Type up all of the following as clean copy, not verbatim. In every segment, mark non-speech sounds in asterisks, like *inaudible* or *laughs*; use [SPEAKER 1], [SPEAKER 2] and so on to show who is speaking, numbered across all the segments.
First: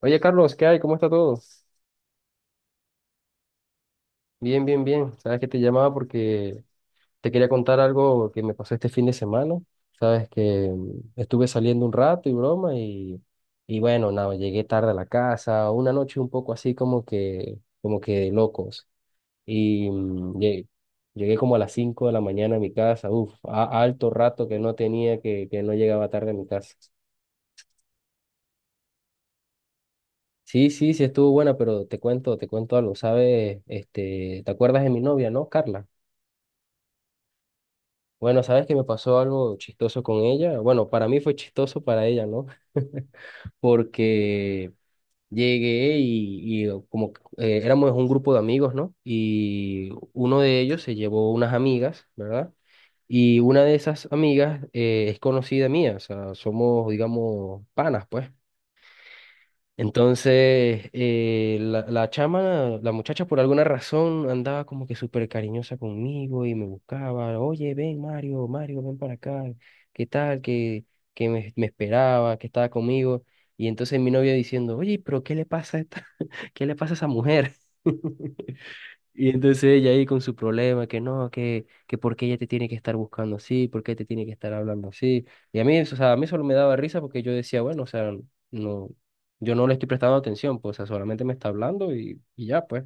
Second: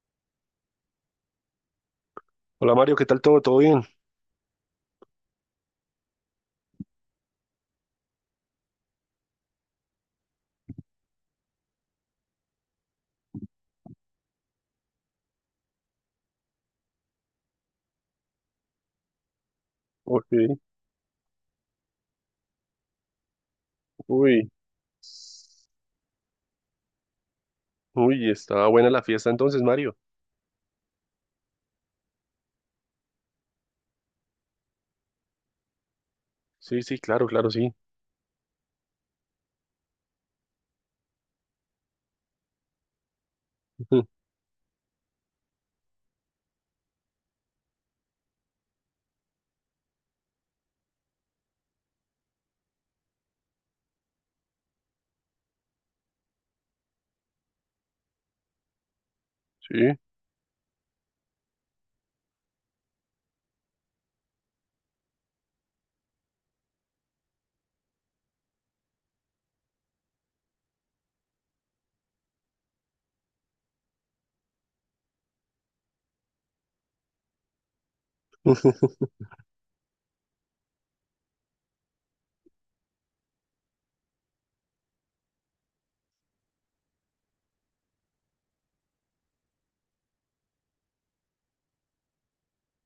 [SPEAKER 1] Oye, Carlos, ¿qué hay? ¿Cómo está todo?
[SPEAKER 2] Hola Mario, ¿qué tal todo? ¿Todo bien?
[SPEAKER 1] Bien, bien, bien. Sabes que te llamaba porque te quería contar algo que me pasó este fin de semana. Sabes que estuve saliendo un rato y broma y bueno, nada, llegué tarde a la casa, una noche un poco así como que de locos. Y
[SPEAKER 2] Ok.
[SPEAKER 1] llegué como a las 5 de la mañana a mi casa, uf, alto rato
[SPEAKER 2] Uy.
[SPEAKER 1] que no tenía, que no llegaba tarde a mi casa.
[SPEAKER 2] Uy, estaba buena la fiesta entonces, Mario.
[SPEAKER 1] Sí, sí, sí estuvo buena, pero te cuento algo, ¿sabes? Este, ¿te acuerdas de mi novia, no, Carla?
[SPEAKER 2] Sí, sí, claro, claro, sí.
[SPEAKER 1] Bueno, sabes que me pasó algo chistoso con ella. Bueno, para mí fue chistoso para ella, ¿no?
[SPEAKER 2] *laughs*
[SPEAKER 1] Porque llegué y como que, éramos un grupo de amigos, ¿no? Y uno de ellos se llevó unas amigas, ¿verdad? Y una de esas amigas es conocida mía, o sea, somos, digamos, panas, pues.
[SPEAKER 2] Sí.
[SPEAKER 1] Entonces, la chama, la muchacha por alguna razón andaba como que súper cariñosa conmigo y me buscaba, oye, ven Mario, Mario, ven para acá, ¿qué tal? Que, me esperaba, que estaba conmigo. Y entonces mi novia diciendo, oye, pero ¿qué le pasa a esta, *laughs* qué le pasa a esa mujer? *laughs*
[SPEAKER 2] *laughs*
[SPEAKER 1] Y entonces ella ahí con su problema, que no, que por qué ella te tiene que estar buscando así, por qué te tiene que estar hablando así. Y a mí, o sea, a mí solo me daba risa porque yo decía, bueno, o sea, no, yo no le estoy prestando atención, pues, o sea, solamente me está hablando y ya, pues.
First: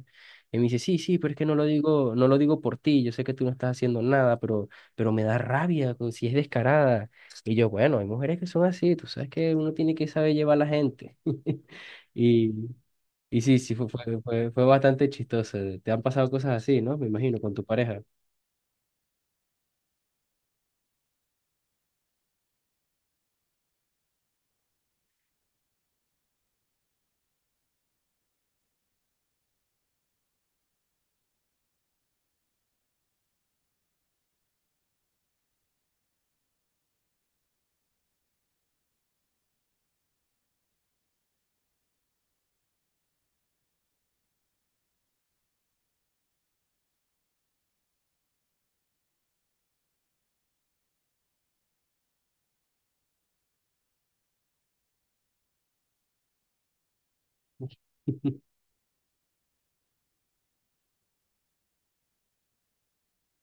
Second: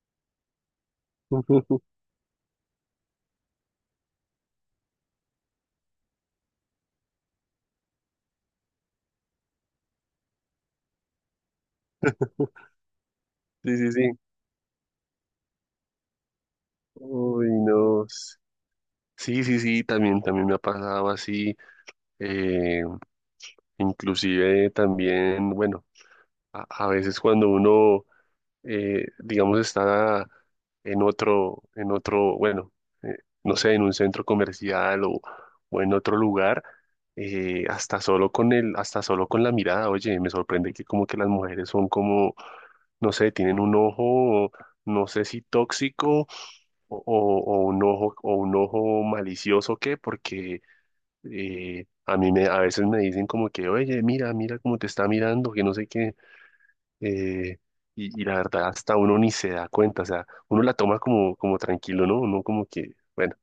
[SPEAKER 1] Y me dice, sí, sí, pero es que no lo digo, no lo digo por ti, yo sé que tú no estás haciendo nada, pero me da rabia, pues, si es descarada. Y yo, bueno, hay mujeres que son así, tú sabes que uno tiene que saber llevar a la gente. *laughs* y y sí, sí,
[SPEAKER 2] Sí,
[SPEAKER 1] fue,
[SPEAKER 2] sí, sí.
[SPEAKER 1] fue, fue, fue bastante chistoso. Te han pasado cosas así, ¿no? Me imagino,
[SPEAKER 2] Uy,
[SPEAKER 1] con tu pareja.
[SPEAKER 2] no. Sí, sí, sí, también, también me ha pasado así. eh, Inclusive también, bueno, a veces cuando uno digamos, está en otro, bueno, eh, no sé, en un centro comercial o en otro lugar, hasta solo con el, hasta solo con la mirada. Oye, me sorprende que como que las mujeres son como, no sé, tienen un ojo, no sé si tóxico o un ojo malicioso, ¿qué? Porque a mí me, a veces me dicen como que, oye, mira, mira cómo te está mirando, que no sé qué. eh, y, y la
[SPEAKER 1] *laughs*
[SPEAKER 2] verdad, hasta uno ni se da cuenta, o sea, uno la toma como, como tranquilo, ¿no? Uno como que, bueno,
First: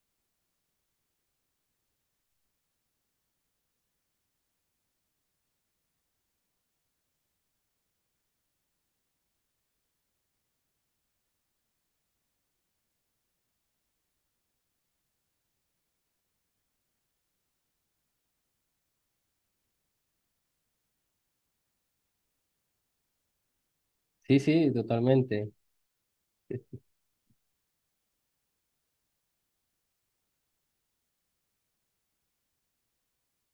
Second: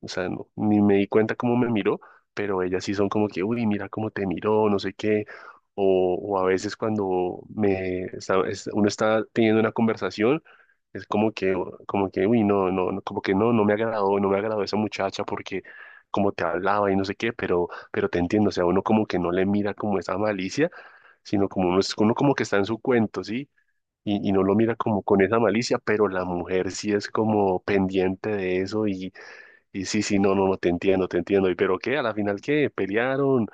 [SPEAKER 2] o sea, ni me di cuenta cómo me miró, pero ellas sí son como que, uy, mira cómo te miró, no sé qué. O a veces cuando uno está teniendo una conversación, es como que, uy, no, no, no, como que no, no me agradó, no me agradó esa muchacha porque como te hablaba y no sé qué. Pero te entiendo, o sea, uno como que no le mira como esa malicia, sino como uno, uno como que está en su cuento, ¿sí? Y
[SPEAKER 1] Sí,
[SPEAKER 2] no lo
[SPEAKER 1] sí,
[SPEAKER 2] mira como con esa
[SPEAKER 1] totalmente.
[SPEAKER 2] malicia, pero la mujer sí es como pendiente de eso. Y y sí, sí, no, no, no, te entiendo, te entiendo. ¿Y pero qué? ¿A la final qué? ¿Pelearon?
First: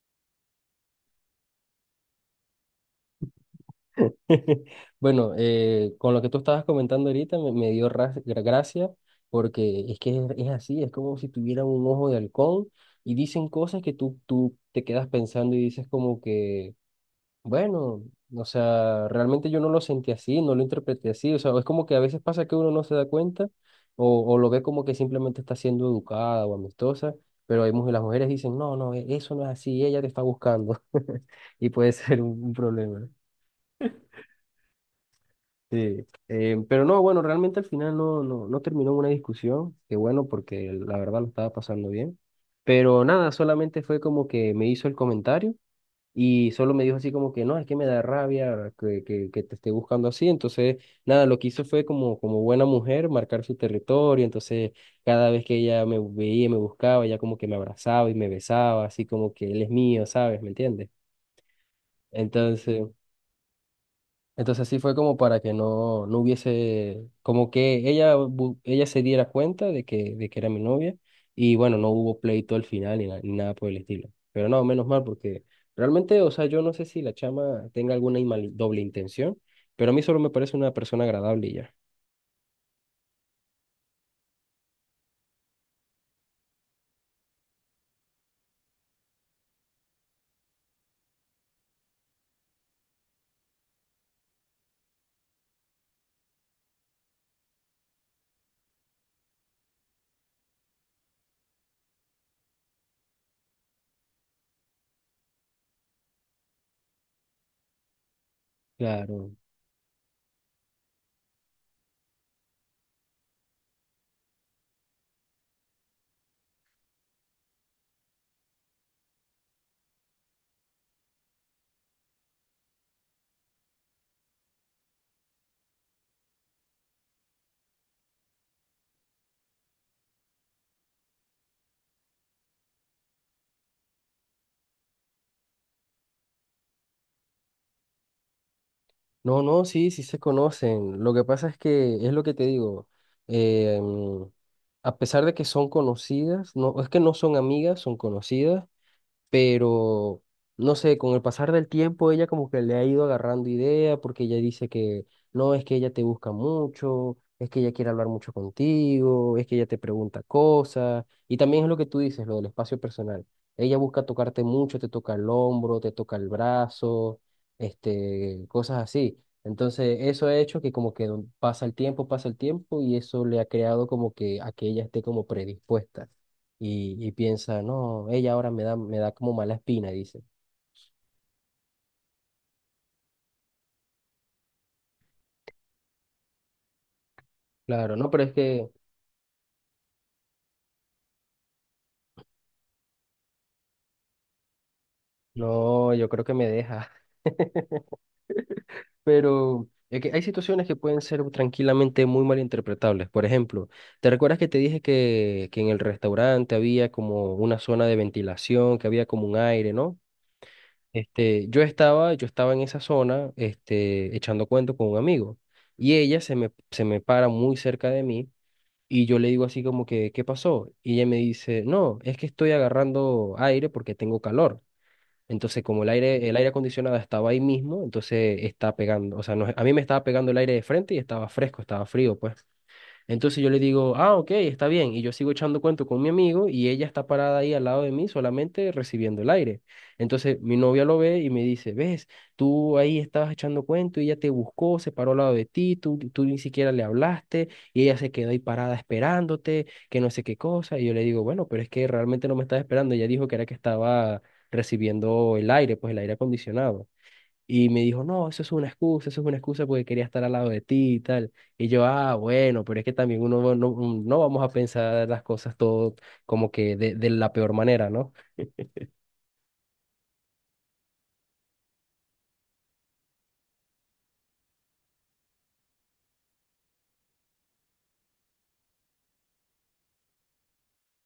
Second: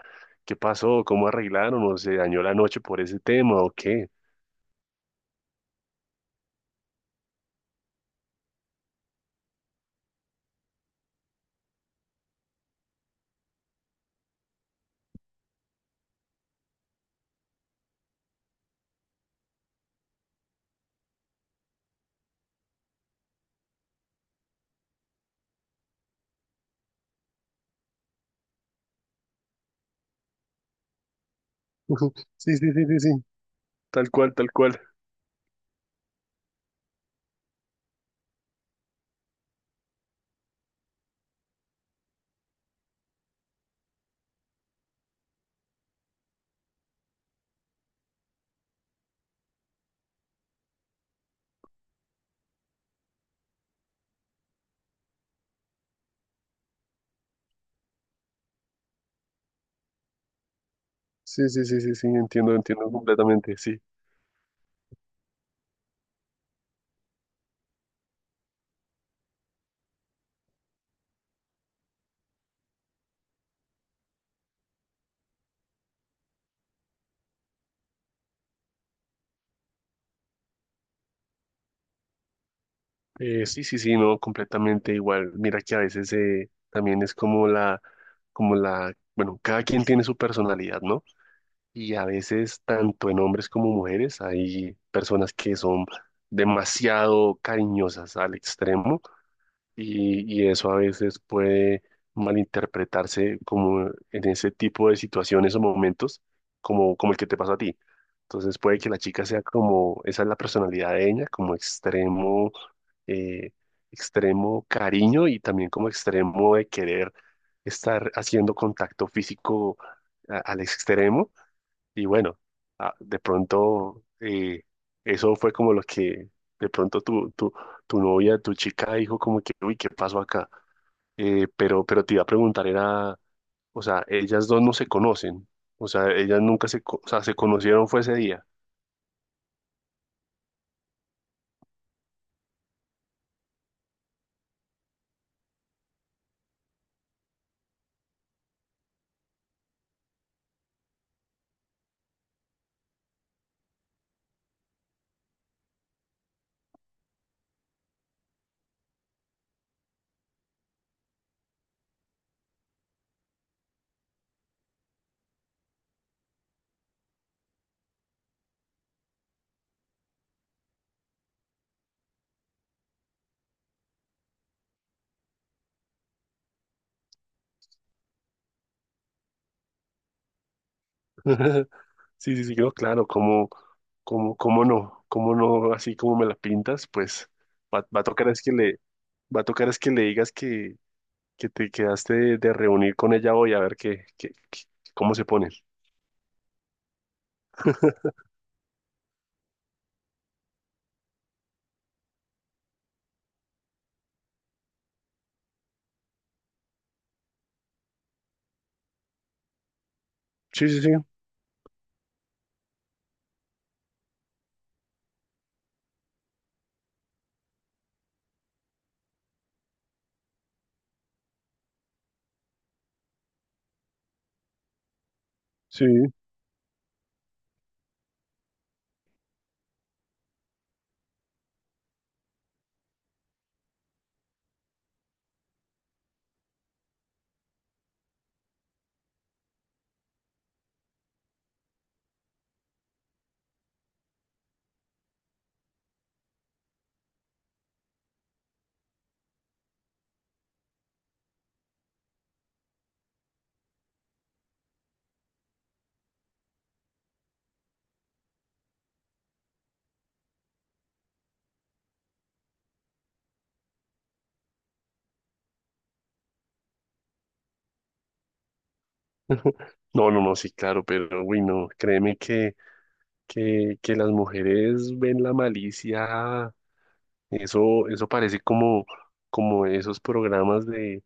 [SPEAKER 2] ¿Qué pasó? ¿Cómo arreglaron? ¿O se dañó la noche por ese tema o qué?
[SPEAKER 1] *laughs* Bueno, con lo que tú estabas comentando ahorita me dio gracia porque es que es así, es como si tuviera un ojo de halcón y dicen cosas que tú te quedas pensando y dices como que... Bueno, o sea, realmente yo no lo sentí así, no lo interpreté así, o sea, es como que a veces pasa que uno no se da cuenta o lo ve como que simplemente está siendo educada o amistosa, pero hay mujeres, las mujeres dicen, no, no, eso no es así, ella te está buscando *laughs* y puede
[SPEAKER 2] Ujú.
[SPEAKER 1] ser un
[SPEAKER 2] Sí, sí, sí, sí,
[SPEAKER 1] problema.
[SPEAKER 2] sí. Tal cual, tal cual.
[SPEAKER 1] Sí, pero no, bueno, realmente al final no, no, no terminó en una discusión, que bueno, porque la verdad lo estaba pasando bien, pero nada, solamente fue como que me hizo el comentario. Y solo me dijo así como que no, es que me da rabia que te esté buscando así. Entonces, nada, lo que hizo fue como, como buena mujer marcar su territorio. Entonces, cada vez que ella me veía, me buscaba, ella como que me abrazaba y me besaba, así como que él es mío, ¿sabes? ¿Me entiendes?
[SPEAKER 2] Sí, sí, sí, sí, sí, entiendo,
[SPEAKER 1] Entonces,
[SPEAKER 2] entiendo completamente, sí.
[SPEAKER 1] entonces así fue como para que no, no hubiese, como que ella, ella se diera cuenta de que era mi novia y bueno, no hubo pleito al final ni, ni nada por el estilo. Pero no, menos mal porque realmente, o sea, yo no sé si la chama tenga alguna doble intención, pero a mí solo me parece una persona agradable y ya.
[SPEAKER 2] Sí, sí, sí, no, completamente igual. Mira que a veces también es como la, bueno, cada quien tiene su personalidad, ¿no? Y a veces, tanto en hombres como mujeres, hay personas que son demasiado cariñosas al extremo, y eso a veces puede malinterpretarse como en ese tipo de situaciones o momentos, como, como el que te pasó a ti. Entonces puede que la chica
[SPEAKER 1] Claro.
[SPEAKER 2] sea como, esa es la personalidad de ella, como extremo, eh, extremo cariño, y también como extremo de querer estar haciendo contacto físico al extremo. Y bueno, ah, de pronto eso fue como lo que de pronto tu novia, tu chica dijo como que, uy, ¿qué pasó acá? Pero te iba a preguntar, era, o sea, ellas dos no se conocen, o sea, ellas nunca se, co- o sea, se conocieron fue ese día.
[SPEAKER 1] No, no, sí, sí se conocen. Lo que pasa es que es lo que te digo. Eh, a pesar de que son conocidas, no, es que no son amigas, son conocidas. Pero no sé, con el pasar del tiempo ella como que le ha ido agarrando idea porque ella dice que no, es que ella te busca mucho, es que ella quiere hablar mucho contigo, es que ella te pregunta cosas y también es lo que tú dices, lo del espacio personal. Ella busca tocarte mucho, te toca el hombro, te toca el brazo, este, cosas así. Entonces, eso ha hecho que como que pasa el tiempo y eso le ha creado como que a que ella esté como predispuesta y piensa, no, ella ahora me da como mala espina, dice.
[SPEAKER 2] *laughs* Sí, sí, sí, no, claro, cómo cómo- cómo no, así como me la pintas, pues
[SPEAKER 1] Claro,
[SPEAKER 2] va a
[SPEAKER 1] no, pero
[SPEAKER 2] tocar
[SPEAKER 1] es
[SPEAKER 2] es que
[SPEAKER 1] que,
[SPEAKER 2] va a tocar es que le digas que te quedaste de reunir con ella hoy a ver cómo se pone.
[SPEAKER 1] no, yo creo que me deja. *laughs* Pero es que hay situaciones que pueden ser tranquilamente muy malinterpretables. Por ejemplo, ¿te recuerdas que te dije que en el restaurante había como una zona de ventilación, que había como un aire, ¿no?
[SPEAKER 2] Sí, sí, sí,
[SPEAKER 1] Este, yo estaba en esa zona, este, echando cuento con un amigo. Y ella se me para muy cerca de mí. Y yo le digo así como que, ¿qué pasó? Y ella me dice, no, es que estoy agarrando aire porque tengo calor. Entonces, como
[SPEAKER 2] sí.
[SPEAKER 1] el aire acondicionado estaba ahí mismo, entonces está pegando, o sea, a mí me estaba pegando el aire de frente y estaba fresco, estaba frío, pues. Entonces yo le digo, ah, ok, está bien. Y yo sigo echando cuento con mi amigo y ella está parada ahí al lado de mí solamente recibiendo el aire. Entonces mi novia lo ve y me dice, ves, tú ahí estabas echando cuento y ella te buscó, se paró al lado de ti, tú ni siquiera le hablaste y ella se quedó ahí parada esperándote, que no sé qué cosa. Y yo le digo, bueno, pero es que realmente no me estaba esperando. Ella dijo que era que estaba recibiendo el aire, pues el aire acondicionado. Y me dijo, no, eso es una excusa, eso es una excusa porque quería estar al lado de ti y tal. Y yo, ah, bueno, pero es que también uno no, no vamos a pensar las cosas todo como que de la peor manera, ¿no?
[SPEAKER 2] No, no, no, sí, claro, pero uy, no, créeme que las mujeres ven la malicia. Eso parece como, como esos programas de,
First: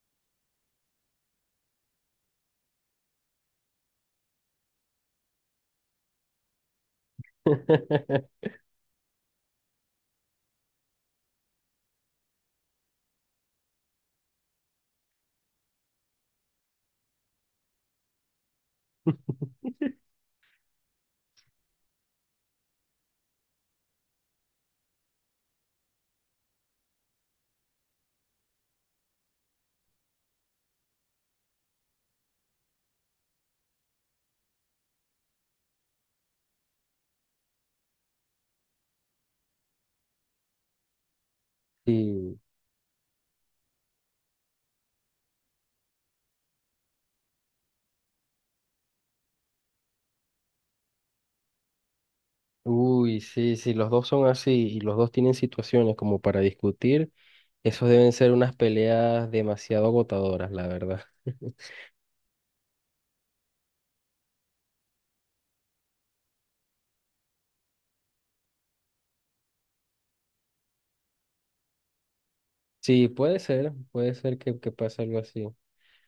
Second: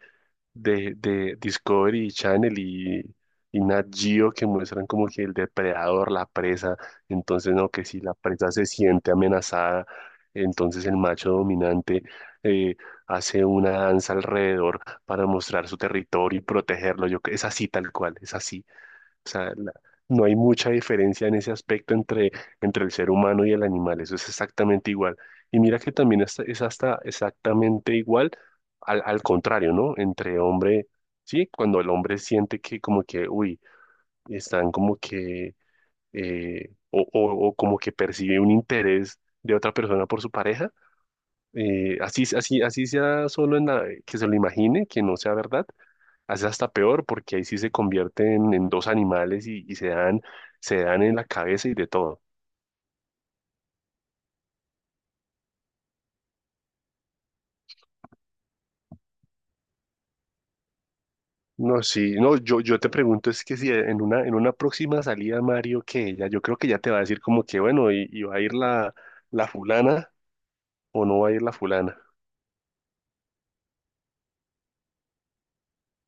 [SPEAKER 2] de Discovery Channel y Nat Geo, que muestran como que el depredador, la presa. Entonces no, que si la
[SPEAKER 1] *laughs*
[SPEAKER 2] presa se siente amenazada, entonces el macho dominante eh, hace una danza alrededor para mostrar su territorio y protegerlo. Yo, es así tal cual, es así. O sea, no hay mucha diferencia en ese aspecto entre, entre el ser humano y el animal, eso es exactamente igual. Y mira que también es hasta exactamente igual al, al contrario, ¿no? Entre hombre, sí, cuando el hombre siente que como que, uy, están como que, o como que percibe un interés de otra persona por su pareja, así,
[SPEAKER 1] Sí,
[SPEAKER 2] así, así sea solo en la, que se lo imagine, que no sea verdad, hace hasta peor porque ahí sí se convierten en dos animales, y se dan en la cabeza y de todo.
[SPEAKER 1] uy, sí, sí, los dos son así y los dos tienen situaciones como para discutir, esos deben ser unas peleas demasiado agotadoras, la verdad. *laughs*
[SPEAKER 2] No, sí, no, yo te pregunto es que si en una, en una próxima salida, Mario, que ella, yo creo que ya te va a decir como que bueno, y va a ir la, la fulana o no va a ir la fulana.
[SPEAKER 1] Sí, puede ser que pase algo así.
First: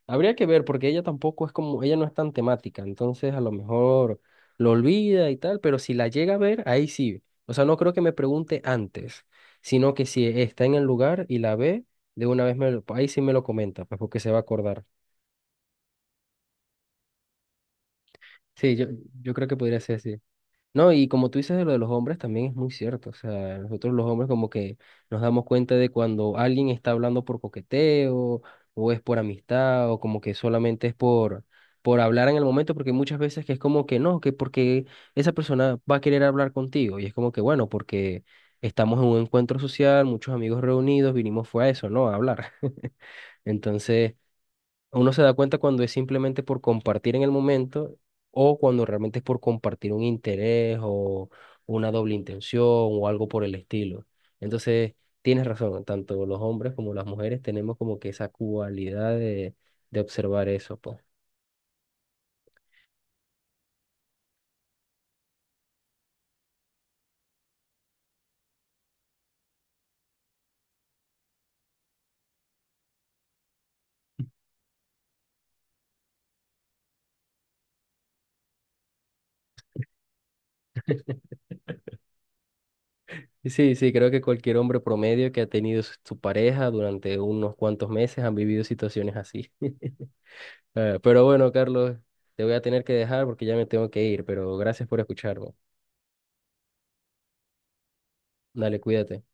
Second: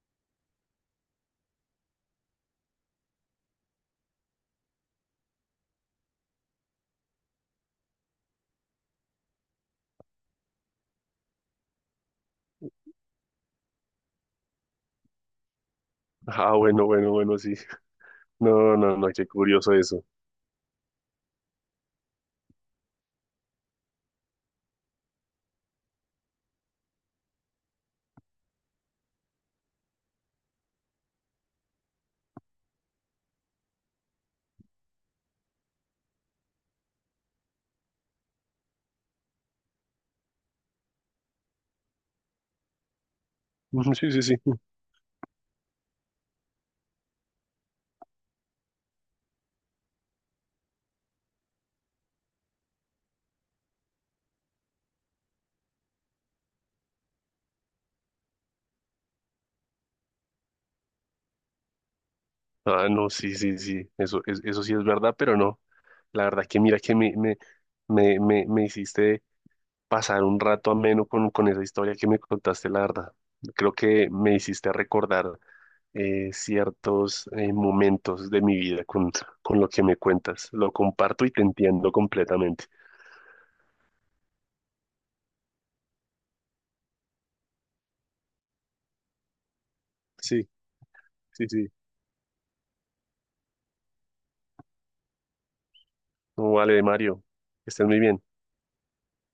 [SPEAKER 1] Habría que ver, porque ella tampoco es como, ella no es tan temática, entonces a lo mejor lo olvida y tal, pero si la llega a ver, ahí sí. O sea, no creo que me pregunte antes, sino que si está en el lugar y la ve, de una vez me lo, ahí sí me lo comenta, pues porque se va a acordar.
[SPEAKER 2] Ah, bueno, bueno, bueno, sí.
[SPEAKER 1] Sí,
[SPEAKER 2] No,
[SPEAKER 1] yo,
[SPEAKER 2] no, no, qué
[SPEAKER 1] yo creo que
[SPEAKER 2] curioso
[SPEAKER 1] podría ser
[SPEAKER 2] eso.
[SPEAKER 1] así. No, y como tú dices de lo de los hombres también es muy cierto. O sea, nosotros los hombres como que nos damos cuenta de cuando alguien está hablando por coqueteo o es por amistad o como que solamente es por hablar en el momento porque muchas veces que es como que no, que porque esa persona va a querer hablar contigo y es como que bueno, porque estamos en un encuentro social, muchos amigos reunidos, vinimos fue a eso, ¿no? A hablar. *laughs*
[SPEAKER 2] *laughs* Sí,
[SPEAKER 1] Entonces,
[SPEAKER 2] sí, sí.
[SPEAKER 1] uno se da cuenta cuando es simplemente por compartir en el momento o cuando realmente es por compartir un interés o una doble intención o algo por el estilo. Entonces, tienes razón, tanto los hombres como las mujeres tenemos como que esa cualidad de observar eso, pues.
[SPEAKER 2] Ah, no, sí, sí, sí. Eso, eso sí es verdad, pero no. La verdad que mira que me hiciste pasar un rato ameno con esa historia que me contaste, la verdad. Creo que me hiciste recordar ciertos momentos de mi vida con lo que me cuentas. Lo comparto y te entiendo completamente.
[SPEAKER 1] Y sí, sí, creo que cualquier hombre promedio que ha tenido su pareja durante unos cuantos meses han vivido situaciones así. *laughs*
[SPEAKER 2] Sí,
[SPEAKER 1] Pero
[SPEAKER 2] sí,
[SPEAKER 1] bueno,
[SPEAKER 2] sí.
[SPEAKER 1] Carlos, te voy a tener que dejar porque ya me tengo que ir, pero gracias por escucharme.
[SPEAKER 2] Vale, Mario, que estés muy bien.
[SPEAKER 1] Dale, cuídate.